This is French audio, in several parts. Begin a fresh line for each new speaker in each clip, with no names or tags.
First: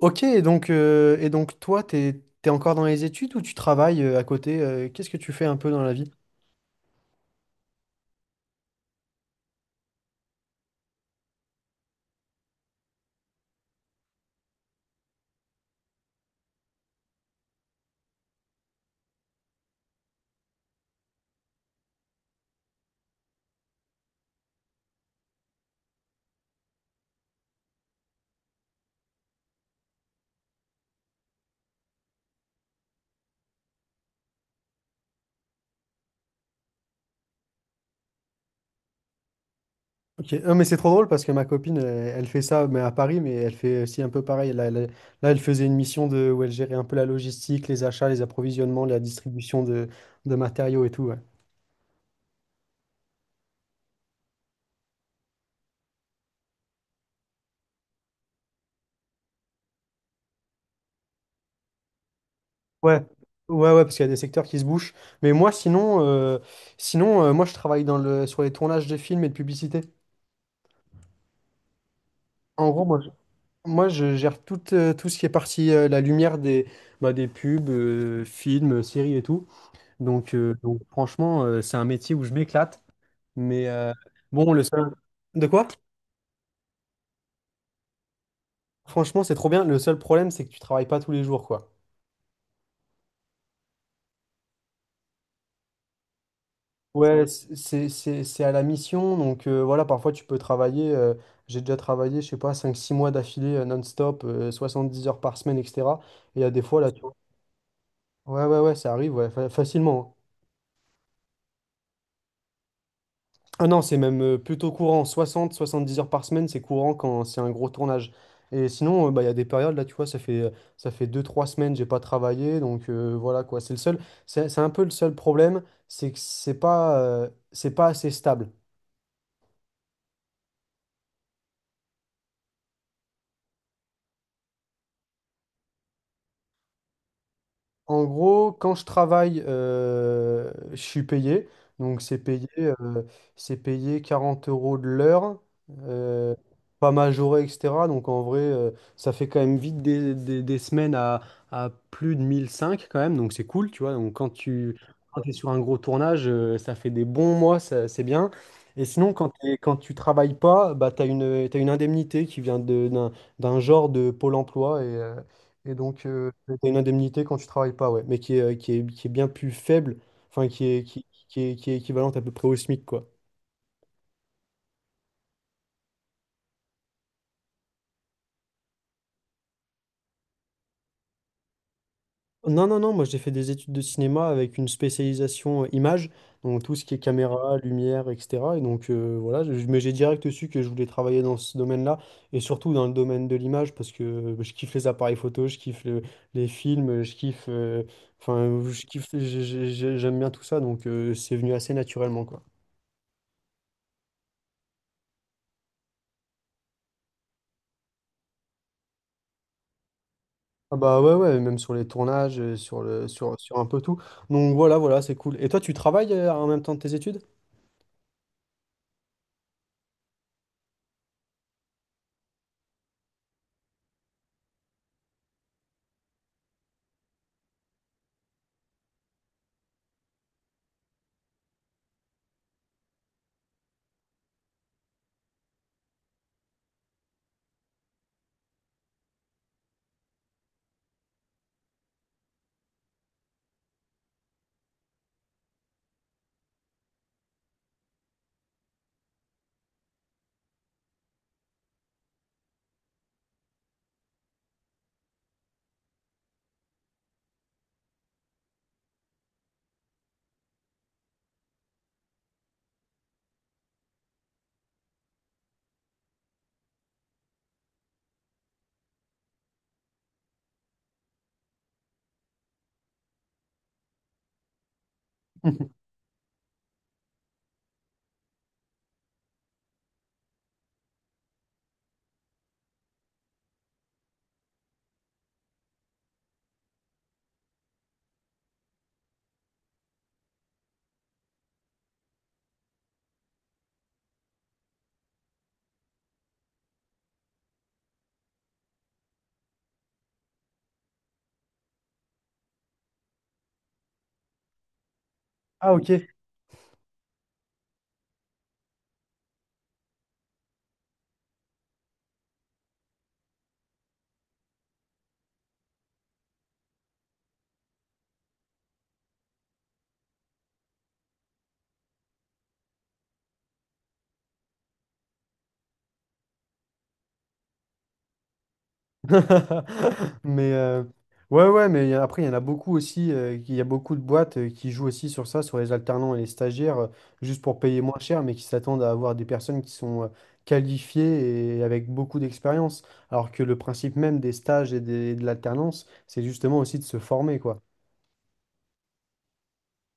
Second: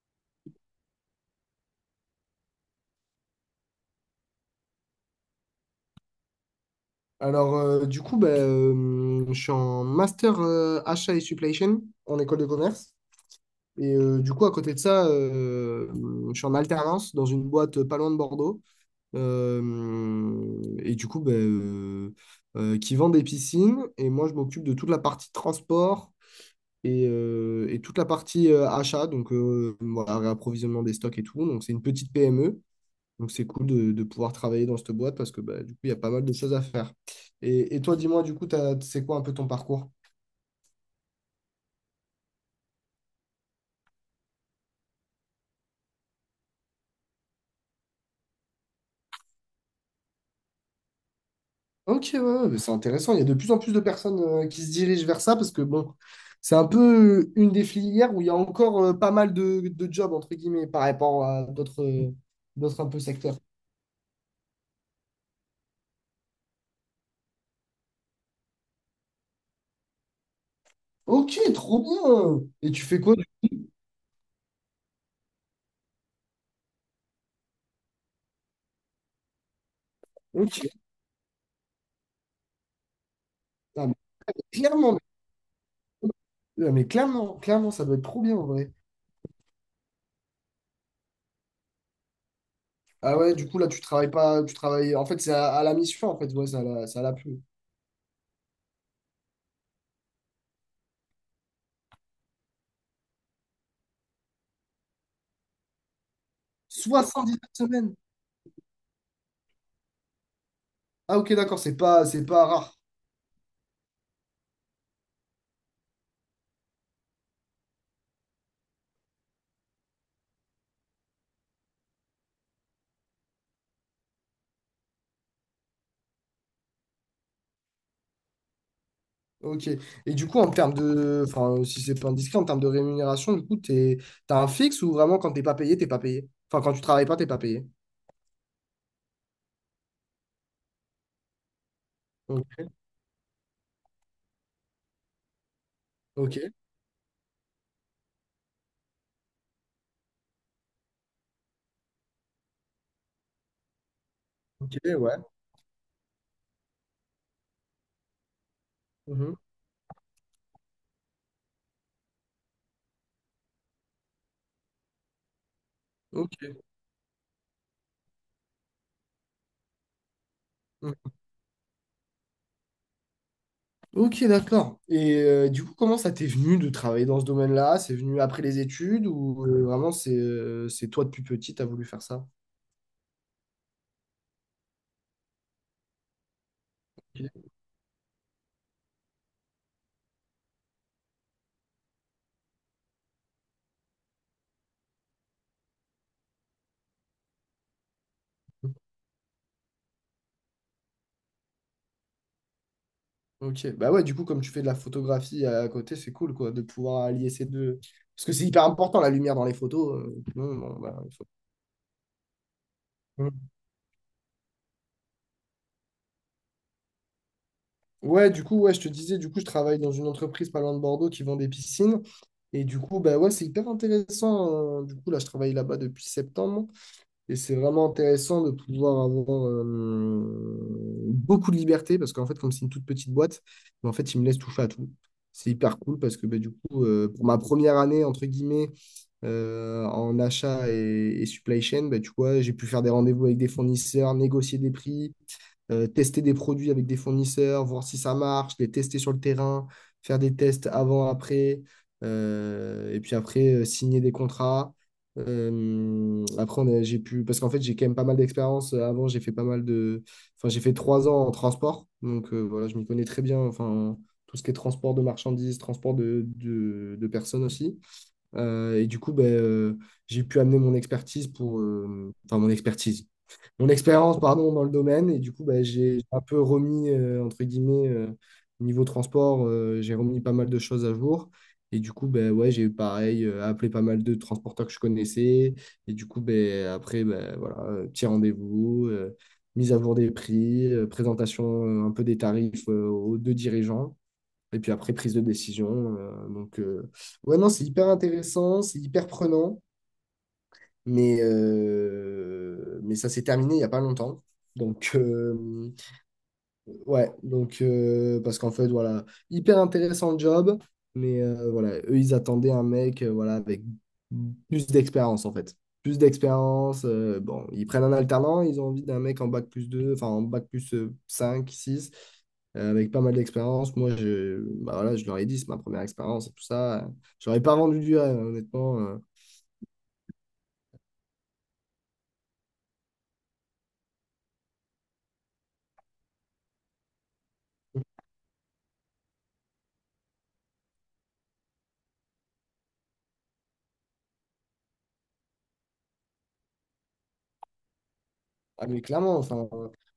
Ok, et donc toi, t'es encore dans les études ou tu travailles à côté? Qu'est-ce que tu fais un peu dans la vie?
Alors, du coup, bah, je suis en master achat et supply chain en école de commerce. Et du coup, à côté de ça, je suis en alternance dans une boîte pas loin de Bordeaux. Et du coup, bah, qui vend des piscines. Et moi, je m'occupe de toute la partie transport et toute la partie achat, donc voilà, réapprovisionnement des stocks et tout. Donc, c'est une petite PME. Donc c'est cool de pouvoir travailler dans cette boîte parce que bah, du coup, il y a pas mal de choses à faire. Et toi, dis-moi, du coup, c'est quoi un peu ton parcours?
Ok, non, mais c'est trop drôle parce que ma copine, elle, elle fait ça mais à Paris, mais elle fait aussi un peu pareil. Là, elle faisait une mission de, où elle gérait un peu la logistique, les achats, les approvisionnements, la distribution de matériaux et tout. Ouais.
Ok, ouais, ouais, mais c'est intéressant. Il y a de plus en plus de personnes qui se dirigent vers ça parce que bon, c'est un peu une des filières où il y a encore pas mal de jobs, entre guillemets, par rapport à d'autres un
Ouais,
peu secteurs.
ouais, parce qu'il y a des secteurs qui se bouchent. Mais moi, sinon, moi, je travaille dans le, sur les tournages de films et de publicités.
Ok, trop bien.
En
Et tu
gros, moi,
fais quoi?
Moi, je gère tout, tout ce qui est partie la lumière des, bah, des pubs, films, séries et tout. Donc, euh,
Ok.
donc franchement, c'est un métier où je m'éclate. Mais
Ah, mais
bon, le seul...
clairement,
De quoi?
mais clairement, clairement, ça doit être trop bien en vrai.
Franchement, c'est trop bien. Le seul problème, c'est que tu travailles pas tous les jours, quoi.
Ah ouais, du coup, là, tu travailles pas, tu travailles. En fait, c'est à la mission, en fait, ouais, ça la
Ouais,
plume.
c'est à la mission. Donc voilà, parfois, tu peux travailler. J'ai déjà travaillé, je sais pas, 5 6 mois d'affilée non-stop, 10 heures par semaine, etc. Et il y a des fois, là, tu vois.
79 semaines.
Ouais, ouais, ouais, ça arrive, ouais, facilement, hein.
Ah ok, d'accord, c'est pas rare.
Ah non, c'est même plutôt courant. 60-70 heures par semaine, c'est courant quand c'est un gros tournage. Et sinon, bah, il y a des périodes, là, tu vois, ça fait 2 3 semaines, j'ai pas travaillé. Donc voilà, quoi. C'est un peu le seul problème, c'est que c'est pas assez stable.
Ok. Et du coup, en termes de. Enfin, si c'est pas indiscret, en termes de rémunération, du coup, t'as un fixe ou vraiment quand t'es pas payé, t'es pas payé? Enfin, quand tu travailles pas, t'es pas payé.
En gros, quand je travaille, je suis payé. Donc, c'est payé,
Ok,
euh, c'est payé 40 € de l'heure, euh,
ok,
pas majoré, etc. Donc, en vrai, ça fait quand même vite des semaines à plus de 1005 quand même. Donc, c'est cool, tu vois. Donc, quand tu
ok, ouais.
es sur un gros tournage, ça fait des bons mois, c'est bien. Et sinon, quand,
Mhm.
quand tu travailles pas, bah, t'as une indemnité qui vient d'un d'un genre de Pôle emploi. Et donc,
Ok.
t'as une indemnité quand tu travailles pas, ouais, mais qui est bien plus faible, enfin, qui est, qui,
Mhm.
qui est, qui est équivalente à peu près au SMIC, quoi.
Ok, d'accord. Et du coup, comment ça t'est venu de travailler dans ce domaine-là? C'est venu après les études ou vraiment c'est toi depuis petit, t'as voulu faire ça?
Non, non, non, moi j'ai fait des études de cinéma avec une spécialisation image, donc tout ce qui est caméra, lumière, etc. Et donc voilà, mais j'ai direct su que je voulais travailler dans ce domaine-là, et surtout dans le domaine de l'image, parce que je kiffe les appareils photo, je kiffe les films, je kiffe, je kiffe, j'aime bien tout ça, donc c'est venu assez naturellement, quoi.
Ok, bah ouais, du coup, comme tu fais de la photographie à côté, c'est cool, quoi, de pouvoir allier ces deux. Parce que c'est hyper important, la lumière dans les photos. Sinon,
Ah
bon,
bah
bah,
ouais, ouais, même sur les tournages, euh, sur le, sur,
Mm.
sur un peu tout. Donc voilà, c'est cool. Et toi, tu travailles en même temps de tes études?
Ouais, du coup, ouais, je te disais, du coup, je travaille dans une entreprise pas loin de Bordeaux qui vend des piscines. Et du coup, bah ouais, c'est hyper intéressant. Du coup, là, je travaille là-bas depuis septembre. Et c'est vraiment intéressant de pouvoir avoir beaucoup de liberté. Parce qu'en fait, comme c'est une toute petite boîte, mais en fait, ils me laissent toucher à tout. C'est hyper cool parce que bah, du coup, pour ma première année, entre guillemets, en achat et supply chain, bah, tu vois, j'ai pu faire des rendez-vous avec des fournisseurs, négocier des prix, tester des produits avec des fournisseurs, voir si ça marche, les tester sur le terrain, faire des tests avant, après, et puis après, signer des contrats. Après, j'ai pu, parce qu'en fait, j'ai quand même pas mal d'expérience. Avant, j'ai fait pas mal de, enfin, j'ai fait 3 ans en transport, donc voilà, je m'y connais très bien. Enfin, tout ce qui est transport de marchandises, transport de personnes aussi. Et du coup, ben, j'ai pu amener mon expertise pour, enfin mon expertise, mon expérience, pardon, dans le domaine. Et du coup, ben, j'ai un peu remis, entre guillemets, niveau transport, j'ai remis pas mal de choses à jour. Et du coup, ben, ouais, j'ai pareil, appelé pas mal de transporteurs que je connaissais. Et du coup, ben, après, ben, voilà, petit rendez-vous, mise à jour des prix, présentation un peu des tarifs, aux deux dirigeants. Et puis après, prise de décision. Donc, ouais, non, c'est hyper intéressant, c'est hyper prenant, mais ça s'est terminé il n'y a pas longtemps. Donc,
Ah ok.
ouais, donc parce qu'en fait, voilà, hyper intéressant le job, mais voilà, eux, ils attendaient un mec voilà, avec plus d'expérience en fait. Plus d'expérience. Bon, ils prennent un alternant, ils ont envie d'un mec en bac plus 2 enfin en bac plus 5 6 avec pas mal d'expérience. Moi, bah, voilà, je leur ai dit, c'est ma première expérience et tout ça. J'aurais pas vendu du rêve, hein, honnêtement.
Mais euh, ouais, ouais, mais après, il y en a beaucoup aussi, il y a beaucoup de boîtes qui jouent aussi sur ça, sur les alternants et les stagiaires, juste pour payer moins cher, mais qui s'attendent à avoir des personnes qui sont qualifiées et avec beaucoup d'expérience. Alors que le principe même des stages et de l'alternance, c'est justement aussi de se former, quoi.
Ah mais clairement, enfin,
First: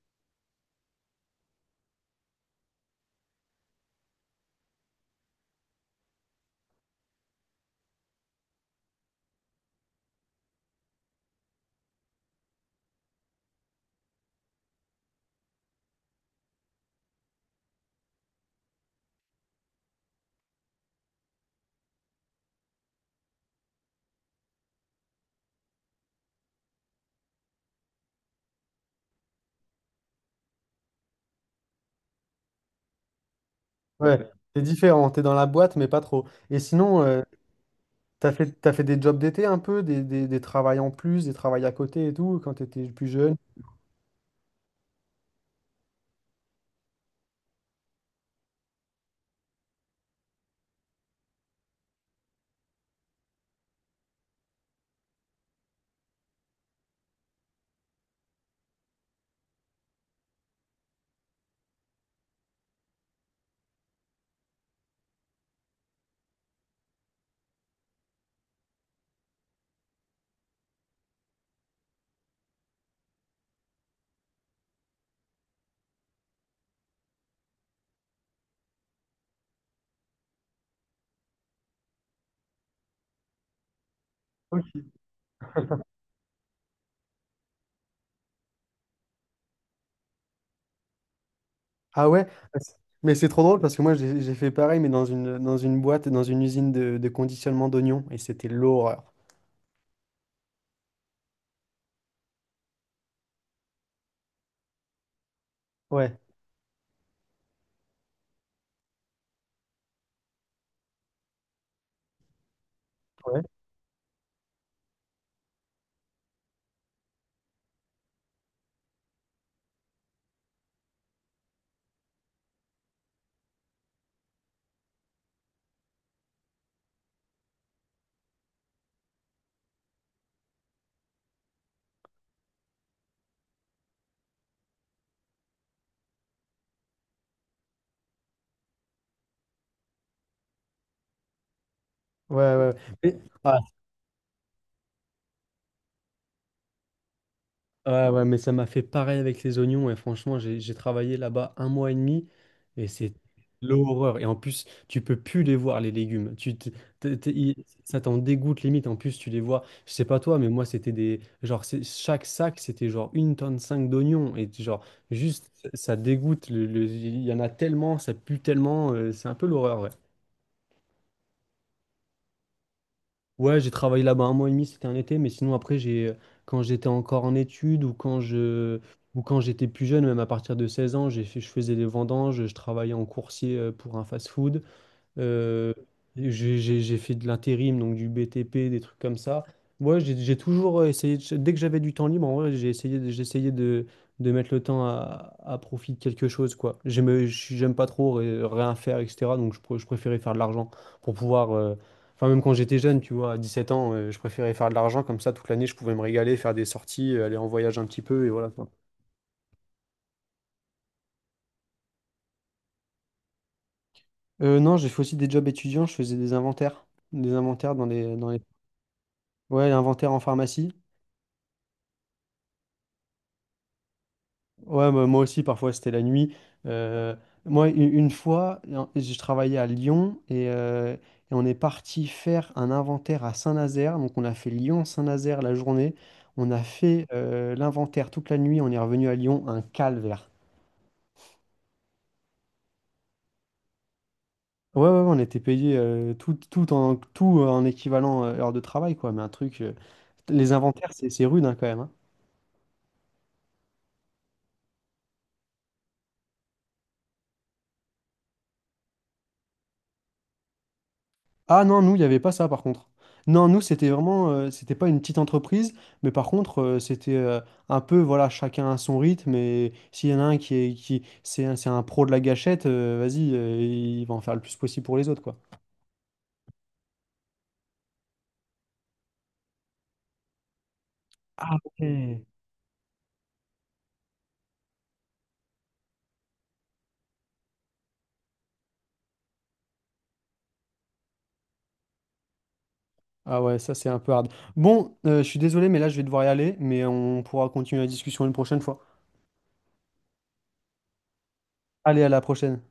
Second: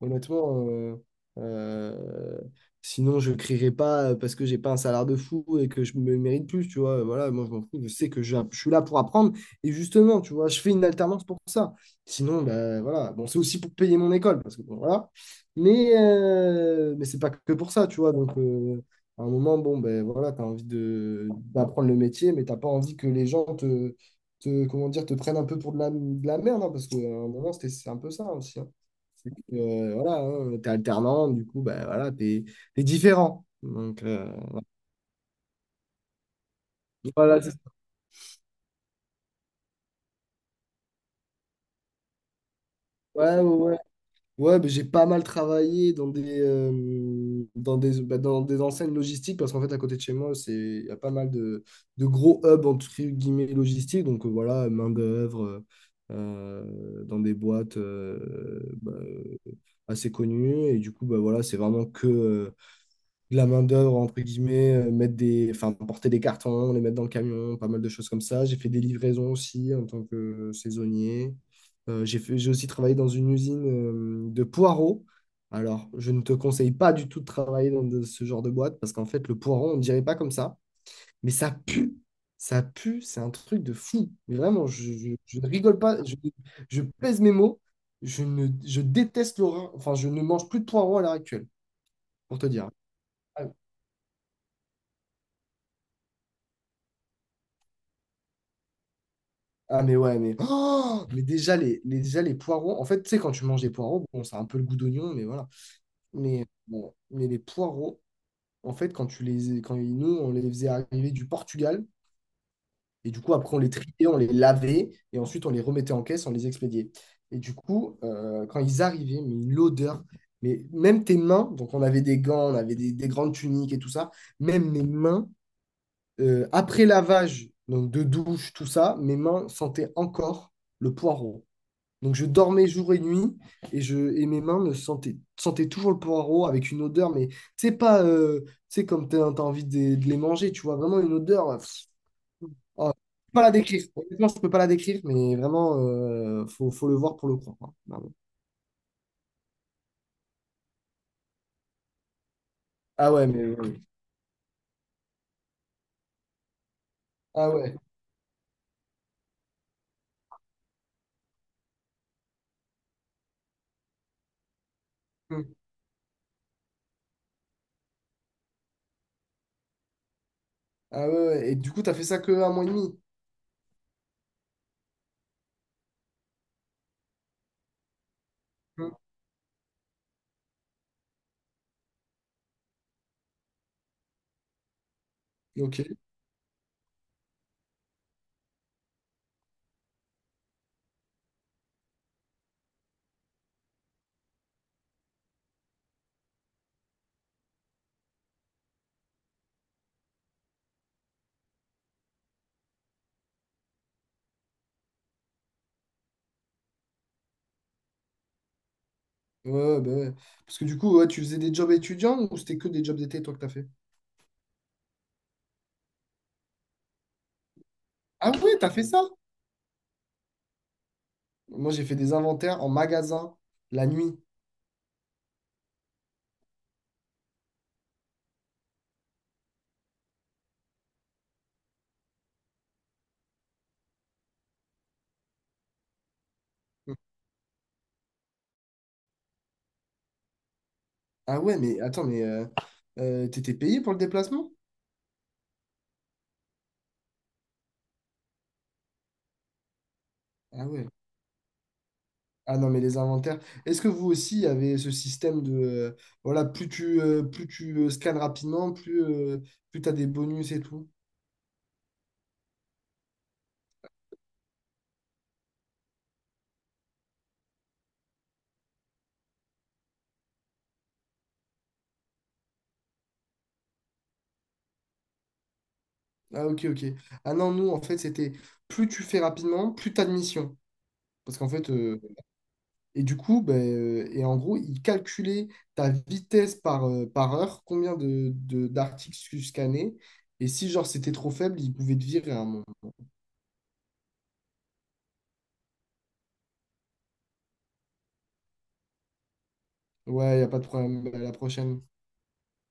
honnêtement, euh, sinon je crierai pas parce que j'ai pas un salaire de fou et que je me mérite plus, tu vois. Voilà, moi je m'en fous, je sais que je suis là pour apprendre et justement, tu vois, je fais une alternance pour ça. Sinon, ben voilà, bon, c'est aussi pour payer mon école parce que bon, voilà, mais c'est pas que pour ça, tu vois. Donc, à un moment, bon, ben voilà, t'as envie de d'apprendre le métier, mais t'as pas envie que les gens comment dire, te prennent un peu pour de la merde, hein, parce qu'à un moment, c'est un peu ça aussi. Hein. C'est que, voilà, hein, t'es alternant, du coup, bah, voilà, t'es différent. Donc,
Ouais, c'est différent, t'es dans la boîte, mais pas trop. Et sinon, ouais,
voilà,
t'as fait des jobs d'été un peu, des travails en plus, des travails à côté et tout, quand t'étais plus jeune.
ouais, ouais, ouais. Ouais, mais j'ai pas mal travaillé dans des enseignes logistiques, parce qu'en fait, à côté de chez moi, il y a pas mal de gros hubs, entre guillemets, logistiques. Donc, voilà, main-d'œuvre, dans des boîtes bah, assez connues. Et du coup, bah, voilà, c'est vraiment que. De la main-d'œuvre, entre guillemets, enfin, porter des cartons, les mettre dans le camion, pas mal de choses comme ça. J'ai fait des livraisons aussi en tant que saisonnier. J'ai aussi travaillé dans une usine de poireaux. Alors, je ne te conseille pas du tout de travailler dans ce genre de boîte parce qu'en fait, le poireau, on ne dirait pas comme ça, mais ça pue. Ça pue, c'est un truc de fou. Mais vraiment,
Ok.
je ne rigole pas, je pèse mes mots. Je, ne, je déteste l'horreur. Enfin, je ne mange plus de poireaux à l'heure actuelle,
Ah ouais?
pour te dire.
Mais c'est trop drôle parce que moi, j'ai fait pareil, mais dans une boîte, dans une usine de conditionnement d'oignons, et c'était l'horreur.
Ah mais ouais, mais, oh mais déjà, déjà les poireaux, en fait, tu sais, quand tu manges des poireaux, bon, ça a un peu le goût d'oignon, mais voilà.
Ouais.
Mais, bon, mais les poireaux, en fait, quand tu les, quand ils- nous, on les faisait arriver du Portugal, et du coup,
Ouais,
après, on les triait, on les lavait, et ensuite, on les remettait en caisse, on les expédiait. Et du coup, quand ils arrivaient, mais l'odeur, mais même tes mains, donc on avait des gants, on avait des grandes tuniques et tout ça, même mes mains, après lavage, donc de douche, tout ça, mes mains sentaient encore le poireau. Donc je dormais jour et nuit et mes mains me sentaient toujours le poireau avec une odeur, mais c'est pas tu sais, comme t'as as envie de les manger, tu vois, vraiment une odeur.
ouais, ouais.
Oh, je
Mais-
peux pas la
ah,
décrire. Honnêtement, je peux pas la décrire, mais vraiment, faut le voir pour le croire. Hein.
Ouais,
Vraiment.
ouais, mais ça m'a fait pareil avec les oignons. Et franchement, j'ai travaillé là-bas un mois et demi et
Ah
c'est
ouais, mais ouais.
l'horreur. Et en plus, tu peux plus les voir, les légumes. Tu, te- te- te-
Ah
i-
ouais.
Ça t'en dégoûte limite. En plus, tu les vois. Je sais pas toi, mais moi, c'était des. Genre, chaque sac, c'était genre une tonne cinq d'oignons. Et genre,
Hmm.
juste, ça dégoûte. Il y en a tellement, ça pue tellement. C'est un peu l'horreur, ouais.
Ah ouais, ouais. Et du coup, t'as fait ça que un mois et demi.
Ouais, j'ai travaillé là-bas un mois et demi, c'était un été, mais sinon après, quand j'étais encore en études
Hmm.
ou quand j'étais plus jeune, même à partir de 16 ans, je faisais des vendanges, je travaillais en coursier pour un fast-food. Euh,
Ok.
j'ai fait de l'intérim, donc du BTP, des trucs comme ça. Moi, j'ai toujours essayé, dès que j'avais du temps libre, en vrai, j'ai essayé de mettre le temps à profit de quelque chose, quoi. J'aime pas trop rien faire, etc. Donc, je préférais faire de l'argent pour pouvoir. Enfin, même quand j'étais jeune, tu vois, à 17 ans, je préférais faire de l'argent, comme ça, toute l'année, je pouvais me régaler, faire des sorties, aller en voyage un petit peu, et voilà, quoi.
Ouais, ouais, bah ouais. Parce que du coup, ouais, tu faisais des jobs étudiants ou c'était que des jobs d'été, toi, que t'as fait?
Non, j'ai fait aussi des jobs étudiants, je faisais des inventaires. Des inventaires dans dans
Ah
les...
ouais, t'as fait ça?
Ouais, inventaire en pharmacie.
Moi, j'ai fait des inventaires en magasin la nuit.
Ouais, bah, moi aussi, parfois, c'était la nuit. Euh, moi, une fois, je travaillais à Lyon et on est parti faire un inventaire à Saint-Nazaire. Donc, on a fait Lyon-Saint-Nazaire la journée. On a fait l'inventaire toute la nuit. On est revenu à Lyon, un calvaire.
Ah ouais, mais attends, mais t'étais payé pour le déplacement?
Ouais, ouais, ouais, on était payé tout, tout en équivalent heure de travail, quoi. Mais un truc. Les
Ah ouais.
inventaires, c'est rude, hein, quand même, hein.
Ah non, mais les inventaires. Est-ce que vous aussi avez ce système de voilà, plus tu scannes rapidement, plus t'as des bonus et tout?
Ah non, nous, il n'y avait pas ça par contre. Non, nous, c'était vraiment, c'était pas une petite entreprise, mais par contre, c'était un peu, voilà, chacun à son rythme, et s'il y en a un c'est un, c'est un pro de la gâchette, vas-y, il va en faire le plus possible pour les autres, quoi.
Ah ok, ok. Ah non, nous en fait c'était plus tu fais rapidement, plus t'as de missions. Parce qu'en
Ah
fait,
ouais.
et du coup, ben, et en gros, ils calculaient ta vitesse par heure, combien d'articles tu scannais. Et si genre c'était trop faible, ils pouvaient te virer à un moment.
Ah ouais, ça, c'est un peu hard. Bon, je suis désolé, mais là, je vais devoir y aller, mais on pourra continuer la discussion une prochaine fois.
Ouais, il n'y a pas de problème. Bah, À la prochaine.
Allez, à la prochaine.